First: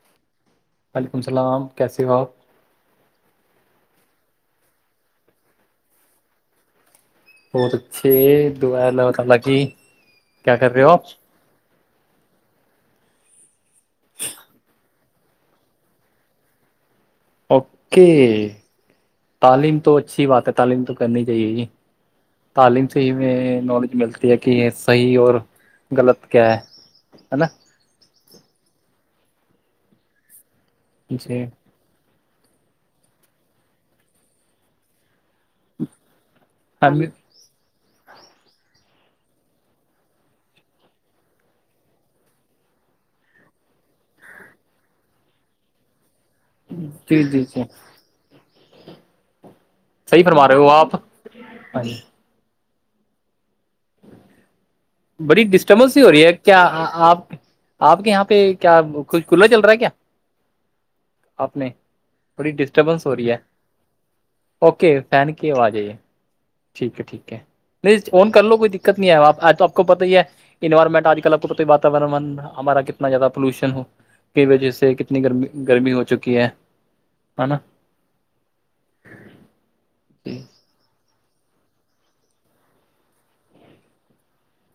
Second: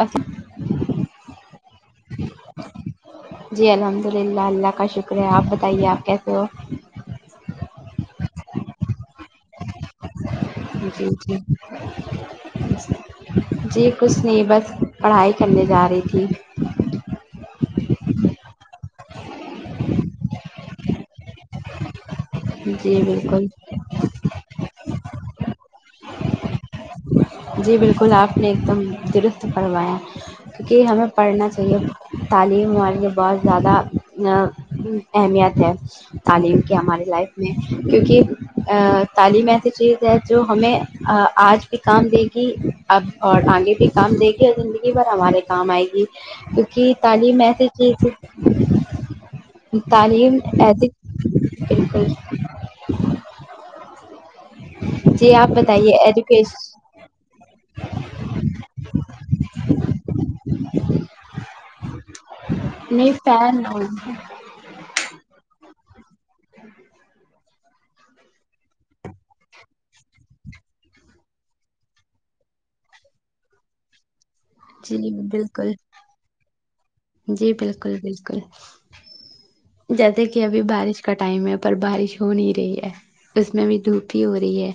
ا [inaudible] وعلیکم السلام کیسے ہو آپ جی الحمد للہ اللہ کا شکرہ آپ بتائیے آپ کیسے ہو بہت اچھے دو ن پت الگی جچی جچا جی کچھ نہیں بس پڑھائی کرنے جا رہی تھی اوکے تعلیم تو اچھی بات ہے تعلیم تو کرنی چاہیے جی تعلیم سے جی ہی بالکل میں نالج ملک ہے کہ یہ صحیح اور غلط کیا ہے اچا جی بالکل آپ نے ایک دم درست پڑھوایا کیونکہ ہمیں جی پڑھنا چاہیے تعلیم والےے بہت زیادہ اہمیت تعلیم کی ہم ہماری لائف کیونکہ تعلیم ایسی چیز ہے جو ہمیں آج بھی کام دے گی اب اور آگے بھی کام دے گی اور زندگی بھر ہمارے کام آئے گی کیونکہ جی تعلیم جی جی ایسے کی تھی صحیح تعلیم فرما رہے ہو ای آپ ہاں جی بالکل جی بڑی آپ بتائیے ڈسٹربنس ہو رہی ہے ایجوکیش کیا آپ آپ کے یہاں پہ کیا ک کلا چل رہا ہے کیا اپنے بڑی ڈسٹربنس نہیں ہو رہی ہے فین ہو اوکے فین کی آج جائیے [inaudible] ٹھیک ہے ٹھیک ہے نہیں آون کر لو کوئی دقت نہیں ہے آپ آج تو آپ کو پتہ ہی ہے انوائرمنٹ آج کل آپ کو پت واورن ہمارا کتنا زیادہ پولوشن ہو کی وجہ سے جی کتنی گرمی بالکل گرمی ہو چکی ہے ہے جی نا بالکل بالکل جیسے جی کہ ابھی بارش کا ٹائم ہے پر بارش ہو نہیں رہی ہے اس میں بھی دھوپی ہو رہی ہے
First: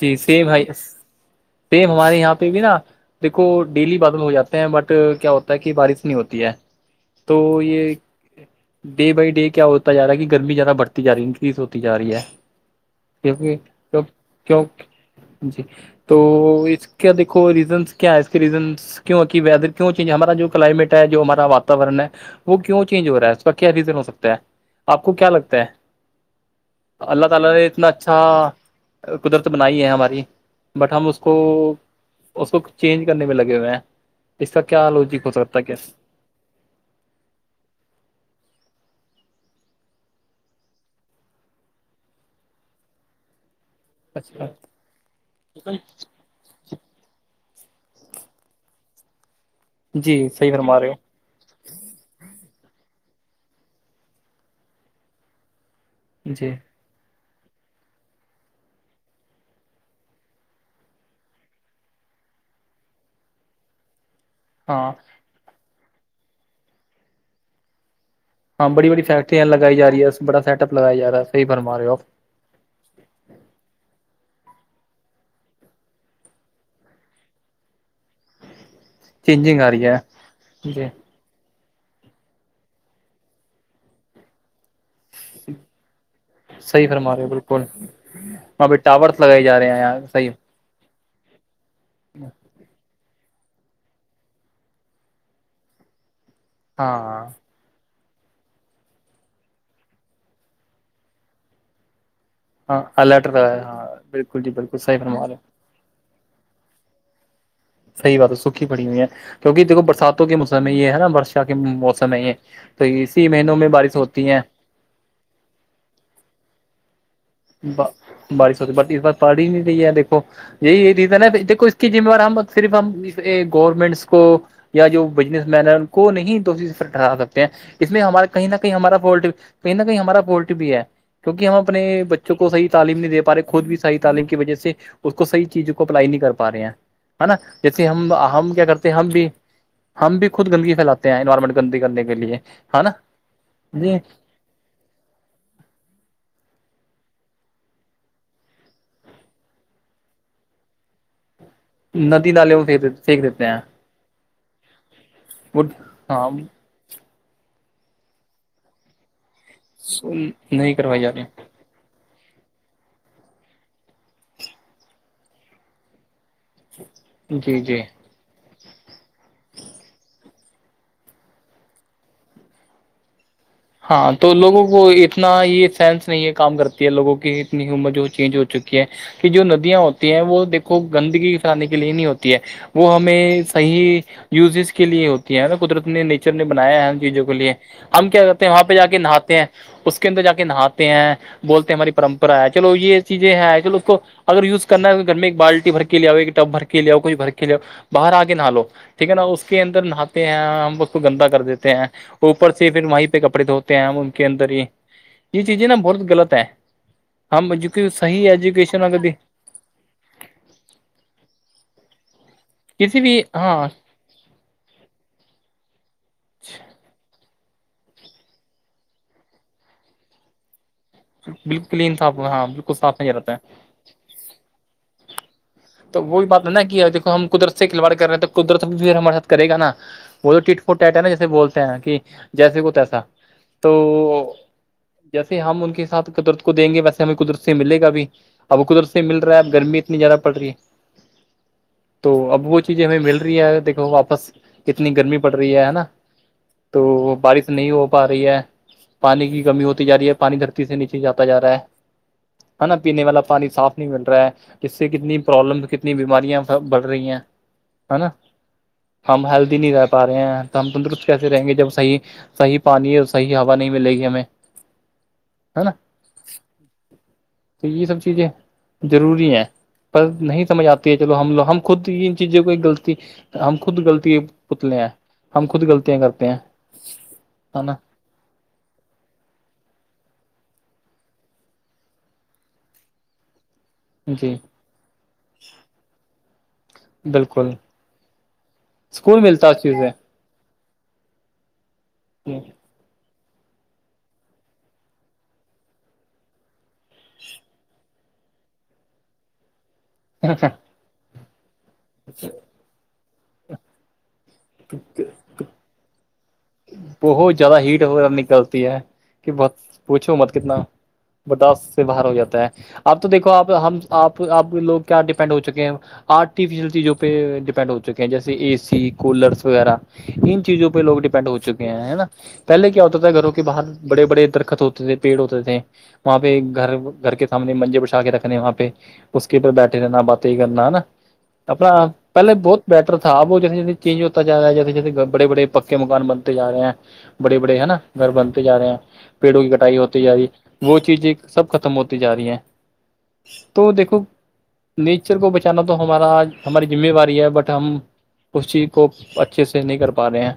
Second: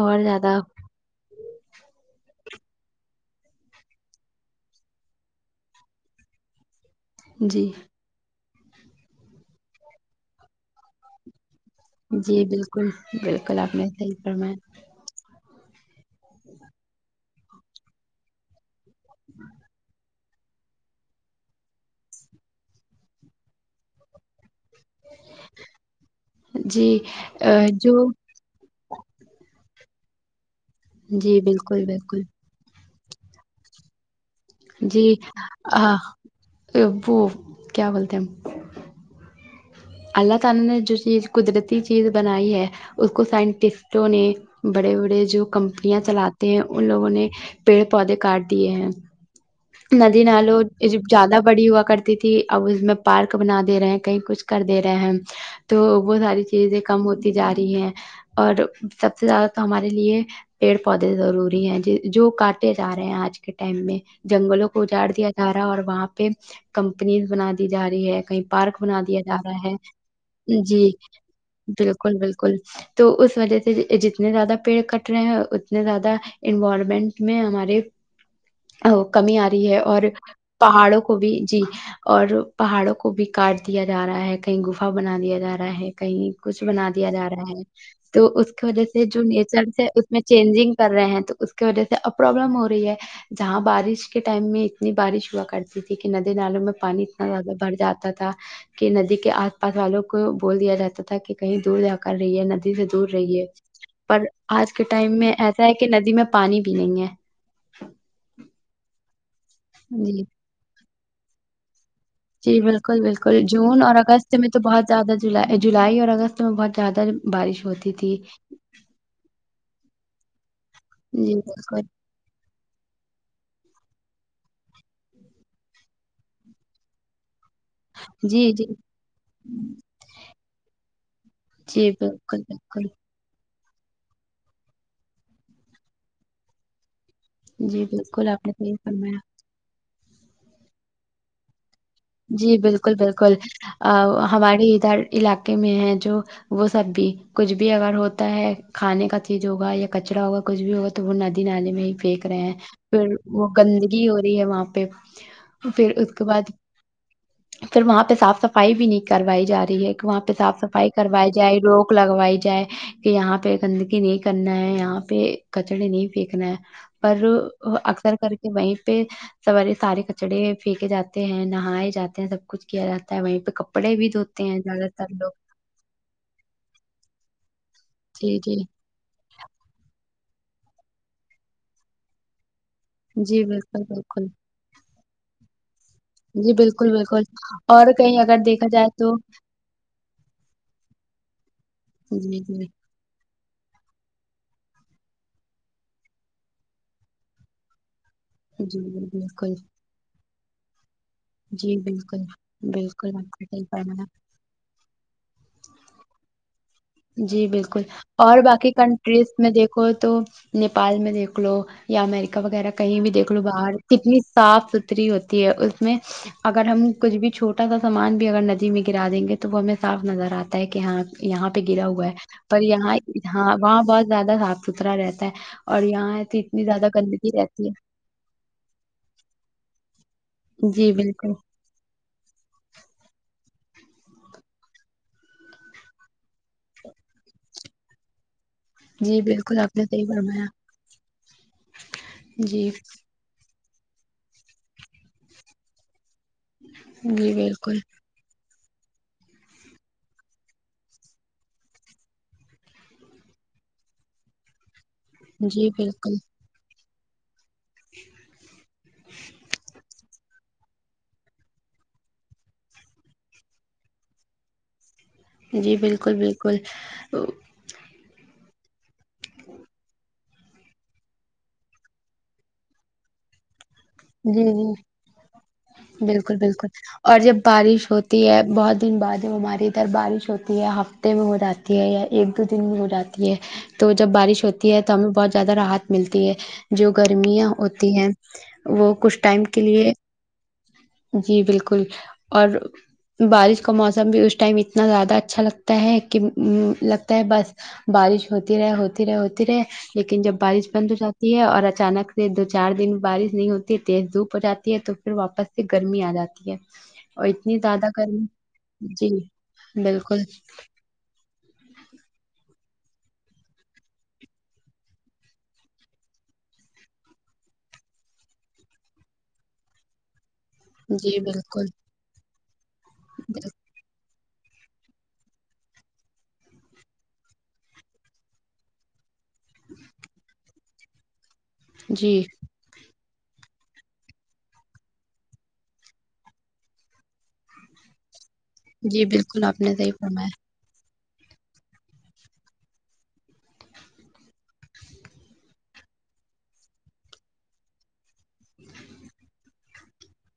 جی اور سیم زیادہ ہے سیم ہمارے یہاں پہ بھی نا دیکھو ڈیلی بادل ہو جاتے ہیں بٹ کیا ہوتا ہے کہ بارش نہیں ہوتی ہے تو جی یہ ڈے بائی ڈے کیا ہوتا جا رہا ہے کہ گرمی زیادہ بڑھتی جا رہی ہے چیز ہوتی جا رہی ہے جی بالکل بالکل آپ نے کیکہ صحیح فرمایا جی تو اس کا دیکھو ریزنس کیا ہے اس کے ریزنس کیوں کہ ویدر کیوں ہمارا جو کلائمیٹ ہے جو ہمارا واورن ہے وہ کیوں چینج ہو رہا ہے اس کا کیا ریزن ہو سکتا ہے آپ کو کیا لگتا ہے جی اللہ تعالی نے اتنا جو اچھا قدرت بنائی ہے ہماری بٹ ہم اس کو جی بالکل بالکل اس کو چینج کرنے میں لگے ہوئے ہیں اس کا کیا ال جی لوجک ہو سکتا ہےس وہ کیا وولتےم اللہ تعالی نے جو چیز قدرتی چیز بنائی ہے اس کو سائنٹسٹ نے اچھا بڑے بڑے جو کمپنیاں چلات ہیں ان لوگوں نے پیڑ پودے کاٹ دیے ہیں جی ندی صحیح نالو فرما رہے ہو زیادہ بڑی ہوا کرتی تھی اب اس میں پارک بنا دے رہے ہیں کہیں کچھ کر دے رہے ہیں تو وہ ساری جی چیزیں کم ہوتی جا رہی ہیں اور سب سے زیادہ تو ہمارے لیے پیڑ پودے ضروری ہیں ج جو کاٹتے جا رہے ہیں آج کے ٹم میں جنگلوں کو ہاں اجاڑ دیا جا رہا ہے اور وہاں پہ کمپنیز بنا دی جا رہی ہے کہیں ہاں پارک بڑی بنا بڑی دیا جا فیکٹریاں رہا لگائی جا رہی بڑا ہے سیٹ اپ جی لگایا جا رہا ہے صحیح فرما رہے ہو بالکل آپ بالکل تو اس وجہ سے جتنے زیادہ پیڑ کٹ رہے ہیں اتنے زیادہ انوائرمنٹ میں ہمارے کمی آ رہی ہے اور جی پہاڑوں کو کو بھی جی اور پہاڑوں کو بھی کاٹ دیا جا رہا ہے کہیں گفا بنا دیا جا رہا ہے کہیں کچھ صحیح بنا دیا فرما رہے ہو جا رہا بالکل ہے تو اس کی وہاں پہ وجہ سے ٹاورس جو لگائے جا رہے ہیں نیچرس ہے یار اس میں صحیح چینجنگ کر رہے ہیں تو اس کی وجہ سے اب پروابلم ہو رہی ہے جہاں بارش کے ٹائم میں اتنی بارش ہوا کرتی تھی کہ ندی نالوں میں پانی ہاں اتنا زیادہ بڑھ جاتا تھا کہ ندی کے آس پاس والوں کو بول دیا جاتا تھا کہ کہیں دور ج کر رہی ہے ندی ہاں سے دور الرٹ رہی ہے لگایا، ہاں پر بالکل جی آج بالکل کے صحیح ٹائم فرما میں رہے ہو ایسا ہے کہ ندی میں پانی بھی نہیں ہے صحی بات ہے سوکھی پڑی ہوئی ہے کیونک دیکھ جی برساتوں کے موسم میں یہ ہے نا برشا کے موسم س ہے جی تو بالکل اسی بالکل مہینوں میں جون اور بارش ہوتی اگست ہے میں تو بہت زیادہ جولائی جلائی اور اگست میں بہت زیادہ بارش ہوتی تھی بارش ہوتی ب اس بار پڑ ہی نہیں رہی ہے دیکو یہی ریزن ہے جی دیکو اس بالکل کی مہوار ہم صرف ہم گورمنٹس کو یا جو بزنس مین ہے ان کو نہیں تو ٹہرا سکتے ہیں اس میں ہمارا کہیں جی نہ جی کہیں ہمارا فالٹ کہیں نہ کہیں ہمارا فالٹ بھی ہے کیونکہ ہم جی اپنے بے بچوں بالکل کو صحیح بالکل تعلیم نہیں دے پہ رہے خود بھی صحیح تعلیم کی بجا وجہ سے اس کو صحیح چیزوں کو اپلائی نہیں کر پا رہے ہیں ہے نا جی جیسے ہم بالکل آپ نے ہم کیا صحیح کرتے ہیں ہم فرمایا بھی ہم بھی خود گندگی پھیلاتے ہیں انوائرمینٹ گندگ کرنے کی جی بالکل بالکل ا ہمارے ادھر علاقے میں ہے جو وہ سب بھی کچھ بھی اگر ہوتا ہے کھانے کا چیز ہوگا یا کچرا ہوگا کچھ بھی ہوگا تو وہ ندی نالے میں پھینک ندی رہے ہیں نالے میں پھر پھینک دیتے وہ ہیں گندگی ہو رہی ہے وہاں پہ وہ پھر اس کے ہاں بعد پھر وہاں پہ صاف صفائی بھی نہیں کرائی جا رہی ہے کہ وہاں پہ صاف نہیں صفائی جا کروائی رہی جائے لوگ لگوائی جائے کہ یہاں پہ گندگی نہیں کرنا ہے یہاں پہ کچڑے نہیں پھینکنا ہے پر جی جی اکثر کر کے وہیں پہ سوارے سارے کچڑے پھینکے جاتے ہیں نہ نہائے جاتے ہیں سب کچھ کیا جاتا ہے وہیں پہ کپ ہاں تو لوگوں کو اتنا یہ سینس نہیں ہے کام کرتی ہے لوگوں کی اتنی امر جو جی چیزیں ہو جی چوکی ہے کہ جو ندیاں ہوتی ہیں وہ دیکھو گندگی اٹھانے کے لیے نہیں ہوتی ہے وہ ہمیں جی بالکل صحیح بالکل یوزیز کے لیے ہوتی ہے نا قدرت نے نہیں نیچر نے جی بنایا ہے بالکل ان بالکل چیزوں کے لیے اور ہم کہیں کیا اگر ہیں وہاں دیکھا پہ جا جائے کے تو نہاتے ہیں اس کے اندر جا کے نہاتے ہیں بولتے ہیں ہماری پرمپرا جی ہے جی چلو یہ چیزیں ہے چلو اس کو اگر یوز کرنا ہے گھر میں ایک بالٹی بھر کے لے آؤ ایک ٹب بھر کے لے آؤ کچھ بھر کے لے اؤ باہر آ کے نہا لو جی ٹھیک ہے نا اس بالکل کے اندر نہاتے ہیں ہم اس کو گندا کر دیتے جی ہیں بالکل اوپر سے پھر وہیں بالکل پہ آپ کپڑے کا صحیح دھوتے ہیں فرما ان کے اندر ہی یہ چیزیں نا بہت غلط ہے جی ہم جوک بالکل صحیح اور باقی ایجوکیشن اگر دیکھیں کنٹریز میں دیکھو تو نیپال میں دیکھ لو یا امیریکا وغیرہ کہیں کسی بھی دیکھ لو ہاں باہر کتنی صاف ستھری ہوتی ہے اس میں اگر ہم کچھ بھی چھوٹ اتتا سا سامان بھی اگر ندی میں گرا دیں گے تو وہ ہمیں صاف نظر آتا ہے کہ حا یہاں بالکل ہی کیا ہوا ہے انصاف ہاں پر بالکل یہاں صاف نہیں رہتا ہے وہاں بہت زیادہ صاف ستھرا رہتا ہے اور تو یہاں وہی بات ہے نا اتنی کہ زیادہ دیکھو ہم گندگی قدرت سے رہتی کھل باڑ کر رہے تو قدرت بھی ہمارے ساتھ کرے گا نا وہ تو ٹٹ فوٹ جی ڈیٹ ہے نا جیسے بالکل بول ہیں کہ جیسے کو تیسا تو جیسے ہم ان کے ساتھ قدرت کو دیں گے ویسے ہمیں قدرت سے ملے گا بھی اب بو قدرت سے جی ملا رہا ہے اب بالکل آپ گرمی نے اتنی صحیح زیادہ پڑ فرمایا رہی ہے تو اب وہ جی چیزیں ہمیں مل رہی ہے دیکھو واپس کتنی گرمی پڑ رہی ہے ہے نا تو جی بارش نہیں بالکل ہو پا رہی ہے پانی کی کمی ہوتی جا رہی ہے پانی دھرتی سے نیچے جاتا جا رہا ہے ہے نا پینے والا پانی صاف نہیں مل رہا ہے اس سے کتنی پرابلم جی کتنی بالکل بیماریاں سب بڑھ رہی ہیں ہے نا ہم ہیلدی نہیں رہ پا رہے ہیں تو ہم تندرست کیسے رہیں گے جب صحیح صحیح پانی اور صحیح ہوا نہیں ملے گی ہمیں ہے نا جی بالکل بالکل تو یہ سب چیزیں ضروری ہیں بس نہیں سمجھ آتی ہے چلو ہم لو ہم خود ان چیزوں کو غلطی ہم خود غلط جی جی کرتے ہیں بالکل بالکل اور جب ہے نا بارش ہو ہوتی ہے بہت دن بعد ہماری ادھر بارش ہوتی ہے ہفتے میں ہو جاتی ہے یا ایک دو دن میں ہو جاتی یہ تو جب جی بارش ہوتی ہے تب ہمیں بہت زیادہ راحت ملتی ہے جو گرمیاں بالکل ہوتی ہیں وہ کچھ سکون ٹائم ملتا ہے کے اس لیے چیز جی بالکل اور بارش کا موسم بھی اس ٹائم اتنا زیادہ اچھا لگتا ہے کہ لگتا ہے بس بارش ہوتی رہے ہوتی رہے ہوتی رہے لیکن جب سے بارش بند ہو جاتی ہے اور اچانک سے چار دن بارش نہیں ہوتی تیز دھوپ ہو جاتی ہے تو پھر واپس سے گرمی آ جاتی ہے اور بہت اتنی زیادہ ہیٹ وغیرہ گرمی نکلتی ہے جی کہ بس پوچھو بالکل مت کتنا برداشت سے باہر ہو جاتا ہے اب تو دیکھو آپ ہم آپ آپ لوگ کیا ڈیپینڈ ہو چکے ہیں ارٹیفیشل چیزوں پہ ڈیپینڈ ہو چکے ہیں جیسے اے سی کولرس وغیرہ ان چیزوں پہ لوگ جی ڈپینڈ ہو بالکل چکے ہے نا پہلے کیا ہوتا تھا گھروں کے بل- باہر بڑے بڑے درخت ہوتے تھے پیڑ ہوتے تھے وہاں پہ گھر گھر کے سامنے منجے بھا کے رکھنے وہاں پہ [unintelligible] اس کے پ بیٹھے رہنا باتیں ہی کرنا ہے نا اپنا جی پلے بہت بیٹر تھا وہ جیسے جیسے چینج ہوتا جا رہا ہے جیے جیسے بڑے بڑے پکے مکان بن تے جا رہے ہیں بڑے بڑے ہے نا گھر بنتے جا رہے ہیں جی پیڑوں بالکل کی آپ نے کٹائی صحیح ہوتی جا رہی فرمایا [unintelligible] وہ چیزیں سب ختم ہوتی جا رہی ہیں تو دیکھو نیچر کو بچانا تو ہمارا ہماری ذمہواری ہے بٹ ہم اس چیز کو اچھے سے نہیں کر پا رہے ہیں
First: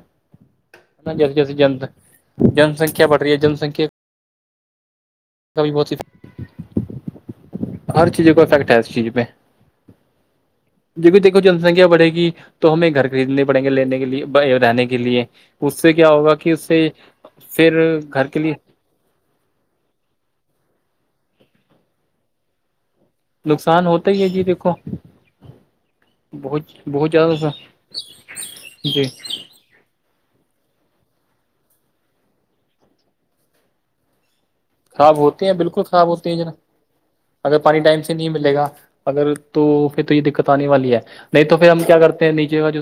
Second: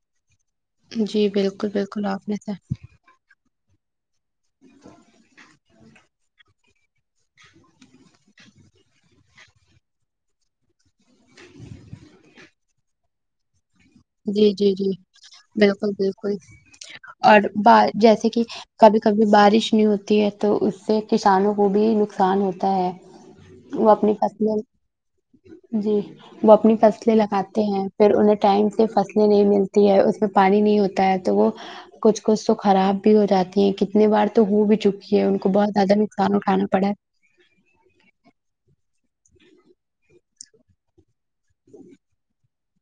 نا جی جیسے جیسے بالکل جن بالکل آپ نے صحیح جن سنکھیا بڑھ رہی ہے جن سنکھیا [inaudible] کا بھی بہ ہر چیز کو افیکٹ ہے اس چیز پہ جہ دیکو جن سنکھیا بڑے گی تو ہمیں گھر خریدنے پڑیں گے لینے جی لیے جی رہنے جی کے لیے اس بالکل سے کیا ہوگا بالکل کہ اس سے اور با پھر گھر جیسے کے کہ لیے کبھی کبھی بارش نہیں ہوتی ہے تو اس سے کسانوں کو بھی نقصان ہوتا ہے نقصان وہ ہوتا اپنی ہی ہے جی فصلیں دیکھو جی وہ بہت اپنی بہت فصلیں زیادہ نقصان لگاتے ہیں پھر انہیں ٹائم سے جی فصلیں نہیں ملتی ہے اس میں پانی نہیں ہوتا ہے تو وہ کچھ کچھ تو خراب بھی ہو جاتی ہے کتنی بار تو ہو بھی چکی خراب ہے ان ہوتے کو ہیں بہت بالکل زیادہ خراب ہوتے نقصان ہیں جناب اٹھانا پڑا ہے اگر پانی ٹائم سے نہیں ملے گا اگر تو پھر تو یہ دقت آنے والی ہے نہیں تو پھر ہم کیا کرتے ہیں نیچے کا جو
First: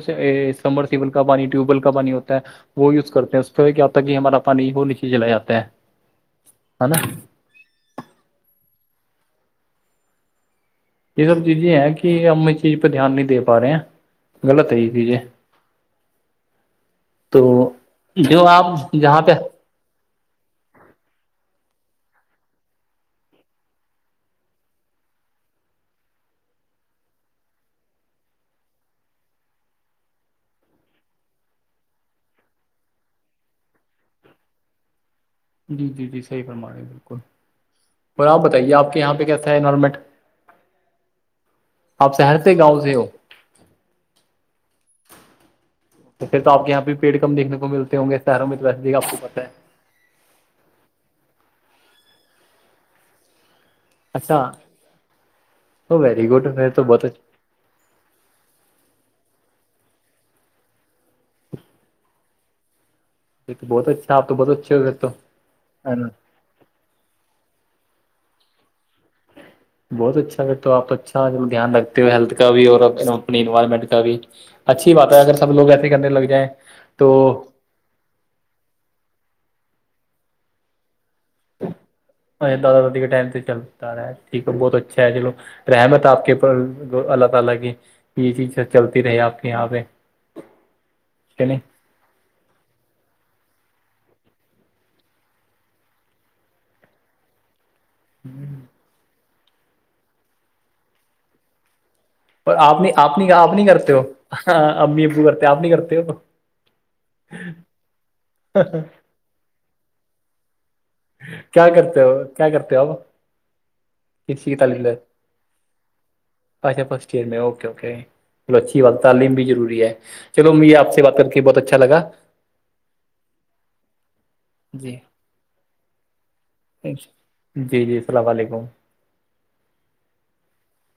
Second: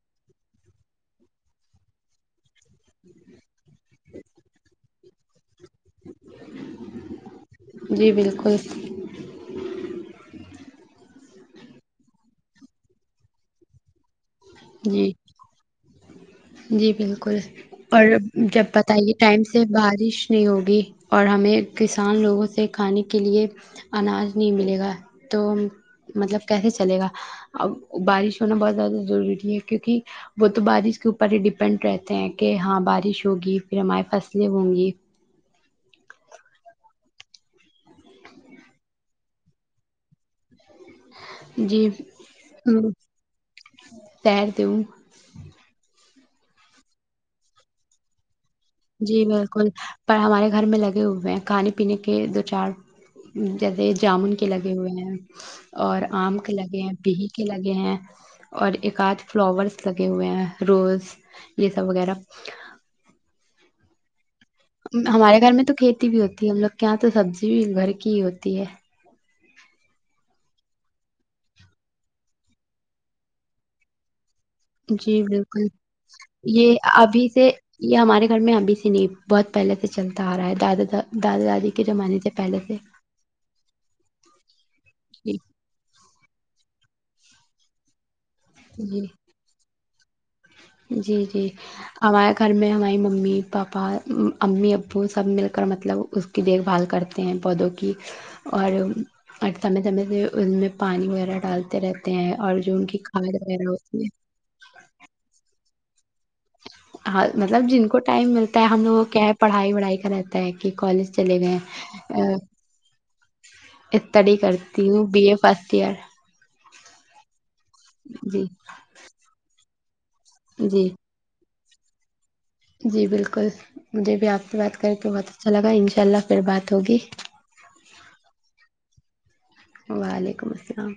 کمر سیل کا پانی ٹیوب ویل کا پانی ہوتا ہے وہ یوز کرتے ہیں اس پہ کیا ہوتا ہے کہ ہمارا پانی وہ نیچے جلا جاتا ہے ہے نا جی بالکل یہ سب چیزیں ہیں کہ ہم اس چیز پہ دھیان نہیں دے پا رہے ہیں غلط ہے یہ جی چیزیں جی بالکل تو اور جو جب آپ بتائیے جہاں پہ ٹائمس سے بارش نہیں ہوگی اور ہمیں کسان لوگوں سے کھانے کے لیے اناج نہیں ملے گا تو مطلب کیسے چلے گا اب بارش ہونا بہت زیادہ ضروری ہے کیونکہ وہ تو بارش کے اوپر ہی ڈیپینڈ رہتے ہیں کہ ہاں بارش ہوگی پھر ہماری فصلیں ہوں گی جی جی جی صحیح فرمانے ہے بالکل اور آپ بتائیے آپ کے یہاں پہ کیس ہے نارمٹ جی شہر سے ہ گاؤں سے ہو تیرتے تو پھر تو آپ یہ پ بھی پیڑ کم دیکنے کو ملتے ہ گے شہروں میں تو ویسےیک آپ کو جی پت ہے بالکل ہمارے گھر میں لگے ہوئے ہیں کھانے پینے کے دو چار جدہ جامن اچھا کے لگے ہوئے ہیں تو اور ویری آم کے گڈ پھر لگے تو ہیں بہت پیہی اچھا کے لگے ہیں اور ایک آدھ فلاورس لگے ہوئے ہیں روز یہ سب وغیرہ یہ تو بہت اچھا آپ بہت اچھا ہمارے گھر میں تو کھیتی بھی ہوتی ہے ہم لوگ کے یہاں تو سبزی بھی گھر کی ہی ہوتی ہے بہت اچھا اگر تو آپ اچھا دھیان رکھتے ہو ہیلتھ کا بھی اور اپنی انوائرمنٹ کا بھی اچھی بات ہے جی اگر سب بالکل لوگ ایسے کرنے لگ جائیں یہ تو ابھی سے یہ ہمارے گھر میں ابھی سے نہیں بہت پہلے سے چلتا آ رہا ہے دادا دادا دادی کے زمانے سے ا پہلے سے دادا داد کے ٹائم سے چل ٹھیک ہے بہت اچھا ہے چلو جی رحمت اپ کے اوپر اللہ تعالی کی چلتی جی رہی آپ کے یہاں پہ جی جی کہ نہیں ہمارے گھر میں ہماری ممی پاپا امی ابو سب مل کر مطلب اس کی دیکھ بھال کرتے ہیں پودوں کی اور اور سمے دمے سے ان میں پانی وغیرہ ڈالتے رہتے ہیں اور جو ان کی کھاد وغیرہ ہوتی ہے ہاں امی ابو کرتے آپ نہیں کرتے ا ہاں مطلب جن کو ٹائم ملتا ہے ہم لوگوں کیا ہے پڑھائی وڑھائی کر رہ کہ کالج چلے کیا کرتے ہو گئے کیا کرتے ہو آپ اسٹڈی کس کی تعلیم کرتی لے؟ ہوں بی اے فسٹ ایئر اچھا فسٹ ایئر میں اوکے اوکے جی بوچ ب تعلیم بھی ضروری ہے چلو مجھ یہ جی آپ سے بات کر کے بہت اچھا لگا جی بالکل مجھے بھی آپ سے بات کر جی کے بہت اچھا لگا ان شاء اللہ پھر بات ہوگی جی جی السلام علیکم وعلیکم السلام